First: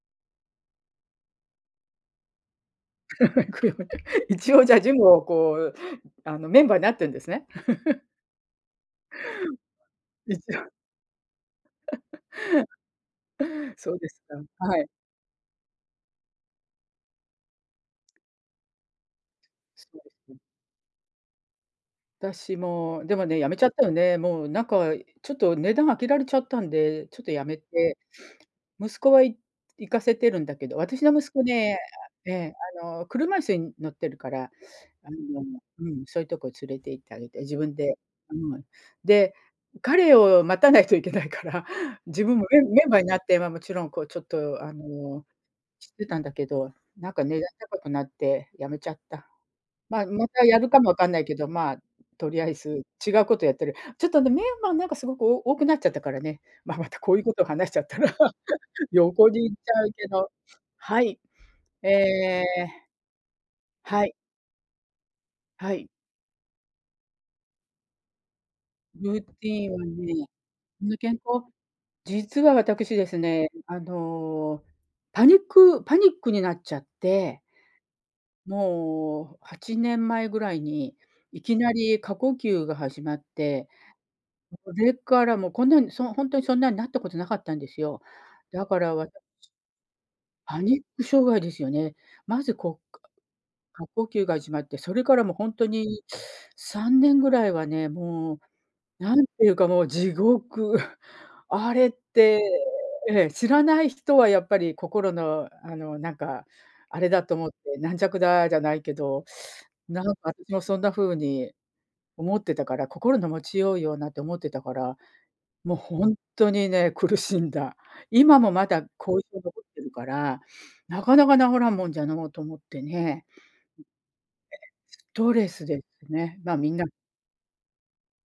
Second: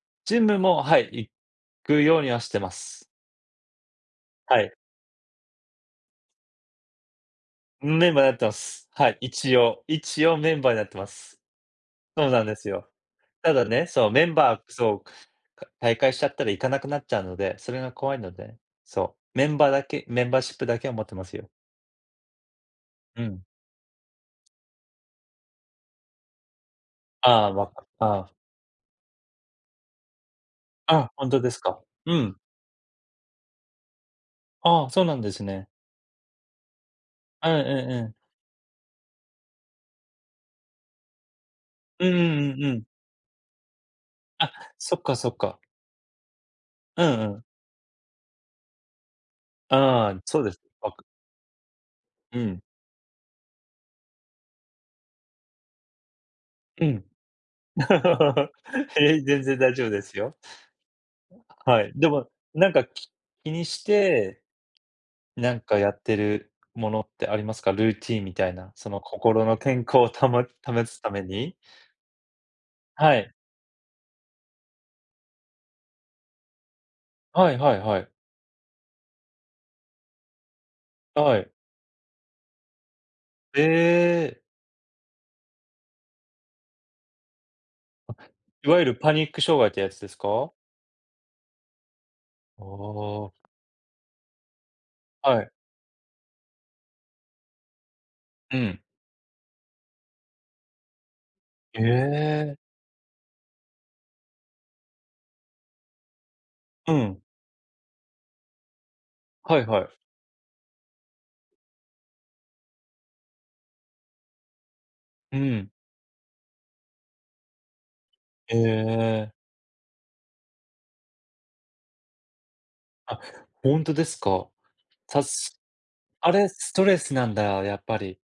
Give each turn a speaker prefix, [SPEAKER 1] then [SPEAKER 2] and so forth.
[SPEAKER 1] ジムも、はい。行くようにはしてます。
[SPEAKER 2] 行くように一
[SPEAKER 1] は
[SPEAKER 2] 応、
[SPEAKER 1] い。
[SPEAKER 2] じゃあ、ジムを、こう、あの、メンバーになってんですね。
[SPEAKER 1] うーん。メンバーになってます。はい、一応。一
[SPEAKER 2] 一
[SPEAKER 1] 応メン
[SPEAKER 2] 応。
[SPEAKER 1] バーになってます。そうなんですよ。ただ ね、
[SPEAKER 2] そう
[SPEAKER 1] そ
[SPEAKER 2] で
[SPEAKER 1] う、
[SPEAKER 2] す
[SPEAKER 1] メン
[SPEAKER 2] か、
[SPEAKER 1] バー、
[SPEAKER 2] はい。
[SPEAKER 1] そう、か退会しちゃったら行かなくなっちゃうので、それが怖いので、そう、メンバーだ
[SPEAKER 2] そう
[SPEAKER 1] け
[SPEAKER 2] で
[SPEAKER 1] メン
[SPEAKER 2] すね。
[SPEAKER 1] バーシップだけを持ってますよ。
[SPEAKER 2] 私も、で
[SPEAKER 1] う
[SPEAKER 2] もね、
[SPEAKER 1] ん。
[SPEAKER 2] 止めちゃったよね。もう、なんか、ちょっと、値段上げられちゃったんで、ちょっと
[SPEAKER 1] あ
[SPEAKER 2] 止
[SPEAKER 1] あ、
[SPEAKER 2] め
[SPEAKER 1] わく
[SPEAKER 2] て、
[SPEAKER 1] ああ。
[SPEAKER 2] 息子は、い行かせてるんだけど、私の
[SPEAKER 1] あ、本
[SPEAKER 2] 息子
[SPEAKER 1] 当です
[SPEAKER 2] ね、
[SPEAKER 1] か。うん。
[SPEAKER 2] え、あの、車椅子に乗ってるから、
[SPEAKER 1] ああ、そう
[SPEAKER 2] あ
[SPEAKER 1] なんで
[SPEAKER 2] の、
[SPEAKER 1] すね。
[SPEAKER 2] うん、そういうとこ連れて行ってあげて、
[SPEAKER 1] あ、え
[SPEAKER 2] 自
[SPEAKER 1] え
[SPEAKER 2] 分
[SPEAKER 1] ええ
[SPEAKER 2] で、
[SPEAKER 1] ええ。
[SPEAKER 2] うん。で、彼を待たないといけないから、
[SPEAKER 1] うん
[SPEAKER 2] 自分も、
[SPEAKER 1] うんう
[SPEAKER 2] メ
[SPEAKER 1] ん
[SPEAKER 2] ン
[SPEAKER 1] う
[SPEAKER 2] メ
[SPEAKER 1] ん。
[SPEAKER 2] ンバーになって、ま、もちろん、こう、ちょっ
[SPEAKER 1] あ、
[SPEAKER 2] と、あ
[SPEAKER 1] そっか
[SPEAKER 2] の、
[SPEAKER 1] そっか。
[SPEAKER 2] 知ってたんだけど、
[SPEAKER 1] う
[SPEAKER 2] なんか、
[SPEAKER 1] んう
[SPEAKER 2] 値
[SPEAKER 1] ん。
[SPEAKER 2] 段高くなって止めちゃった。まあ、
[SPEAKER 1] ああ、
[SPEAKER 2] ま
[SPEAKER 1] そう
[SPEAKER 2] た
[SPEAKER 1] で
[SPEAKER 2] や
[SPEAKER 1] す。
[SPEAKER 2] るかも
[SPEAKER 1] わ
[SPEAKER 2] わ
[SPEAKER 1] く
[SPEAKER 2] かんないけど、まあ、と
[SPEAKER 1] う
[SPEAKER 2] りあえ
[SPEAKER 1] ん。
[SPEAKER 2] ず違うことやってる。ちょっとね、メンバーなんか、すごく、お多くなっちゃったからね。まあ、
[SPEAKER 1] う
[SPEAKER 2] また、
[SPEAKER 1] ん。
[SPEAKER 2] こういうことを話しちゃったら、
[SPEAKER 1] へえ、
[SPEAKER 2] 横に
[SPEAKER 1] 全
[SPEAKER 2] 行っ
[SPEAKER 1] 然
[SPEAKER 2] ち
[SPEAKER 1] 大
[SPEAKER 2] ゃ
[SPEAKER 1] 丈夫
[SPEAKER 2] う
[SPEAKER 1] で
[SPEAKER 2] け
[SPEAKER 1] す
[SPEAKER 2] ど、
[SPEAKER 1] よ。
[SPEAKER 2] はい。
[SPEAKER 1] は
[SPEAKER 2] え
[SPEAKER 1] い、でも、
[SPEAKER 2] え。
[SPEAKER 1] なんか、き気にし
[SPEAKER 2] はい。
[SPEAKER 1] て。なん
[SPEAKER 2] は
[SPEAKER 1] か、
[SPEAKER 2] い。
[SPEAKER 1] やってるものってありますか？ルーティーンみたいな、その、
[SPEAKER 2] ルー
[SPEAKER 1] 心
[SPEAKER 2] テ
[SPEAKER 1] の
[SPEAKER 2] ィ
[SPEAKER 1] 健康
[SPEAKER 2] ン
[SPEAKER 1] を
[SPEAKER 2] ね。
[SPEAKER 1] たも保 つた
[SPEAKER 2] 健
[SPEAKER 1] め
[SPEAKER 2] 康、
[SPEAKER 1] に。
[SPEAKER 2] 実は私で
[SPEAKER 1] は
[SPEAKER 2] す
[SPEAKER 1] い。
[SPEAKER 2] ね、あの、パニックパニックになっちゃって。
[SPEAKER 1] はいはいはい。
[SPEAKER 2] もう8年前ぐらいに、
[SPEAKER 1] は
[SPEAKER 2] い
[SPEAKER 1] い。
[SPEAKER 2] きなり過呼吸が始まっ
[SPEAKER 1] え
[SPEAKER 2] て、
[SPEAKER 1] え。
[SPEAKER 2] それからもうこんなん、そう、本当にそんなんなったことなかったんですよ。
[SPEAKER 1] あ、
[SPEAKER 2] だ
[SPEAKER 1] いわ
[SPEAKER 2] か
[SPEAKER 1] ゆる
[SPEAKER 2] ら私。
[SPEAKER 1] パニック障害ってやつですか？
[SPEAKER 2] パニック障害ですよね。まず
[SPEAKER 1] あ
[SPEAKER 2] こう、か
[SPEAKER 1] あ。
[SPEAKER 2] 過呼吸が始まって、それからも
[SPEAKER 1] は
[SPEAKER 2] ほ
[SPEAKER 1] い。
[SPEAKER 2] んとに3年ぐらいはね、も
[SPEAKER 1] うん。
[SPEAKER 2] う、なんていうか。もう地獄。あ
[SPEAKER 1] へ
[SPEAKER 2] れって、
[SPEAKER 1] え。
[SPEAKER 2] ええ、知らない人は。やっぱり。心の。あの。なんか、
[SPEAKER 1] う
[SPEAKER 2] あれ
[SPEAKER 1] ん。
[SPEAKER 2] だと思って、軟弱だ。じゃないけど、
[SPEAKER 1] はい はい。
[SPEAKER 2] なんか私もそんなふうに思ってたから、心の持ちようよなって思ってたから、
[SPEAKER 1] うん。
[SPEAKER 2] もうほんとにね、苦しんだ。今も
[SPEAKER 1] へ
[SPEAKER 2] まだ後遺
[SPEAKER 1] え。
[SPEAKER 2] 症残ってるから、なかなか治らんもんじゃのうと思って
[SPEAKER 1] あ、
[SPEAKER 2] ね。
[SPEAKER 1] 本当ですか？
[SPEAKER 2] ス
[SPEAKER 1] た
[SPEAKER 2] トレ
[SPEAKER 1] す
[SPEAKER 2] スです
[SPEAKER 1] あ
[SPEAKER 2] ね。
[SPEAKER 1] れ
[SPEAKER 2] まあ、み
[SPEAKER 1] ス
[SPEAKER 2] んな
[SPEAKER 1] トレスなんだ、やっぱり。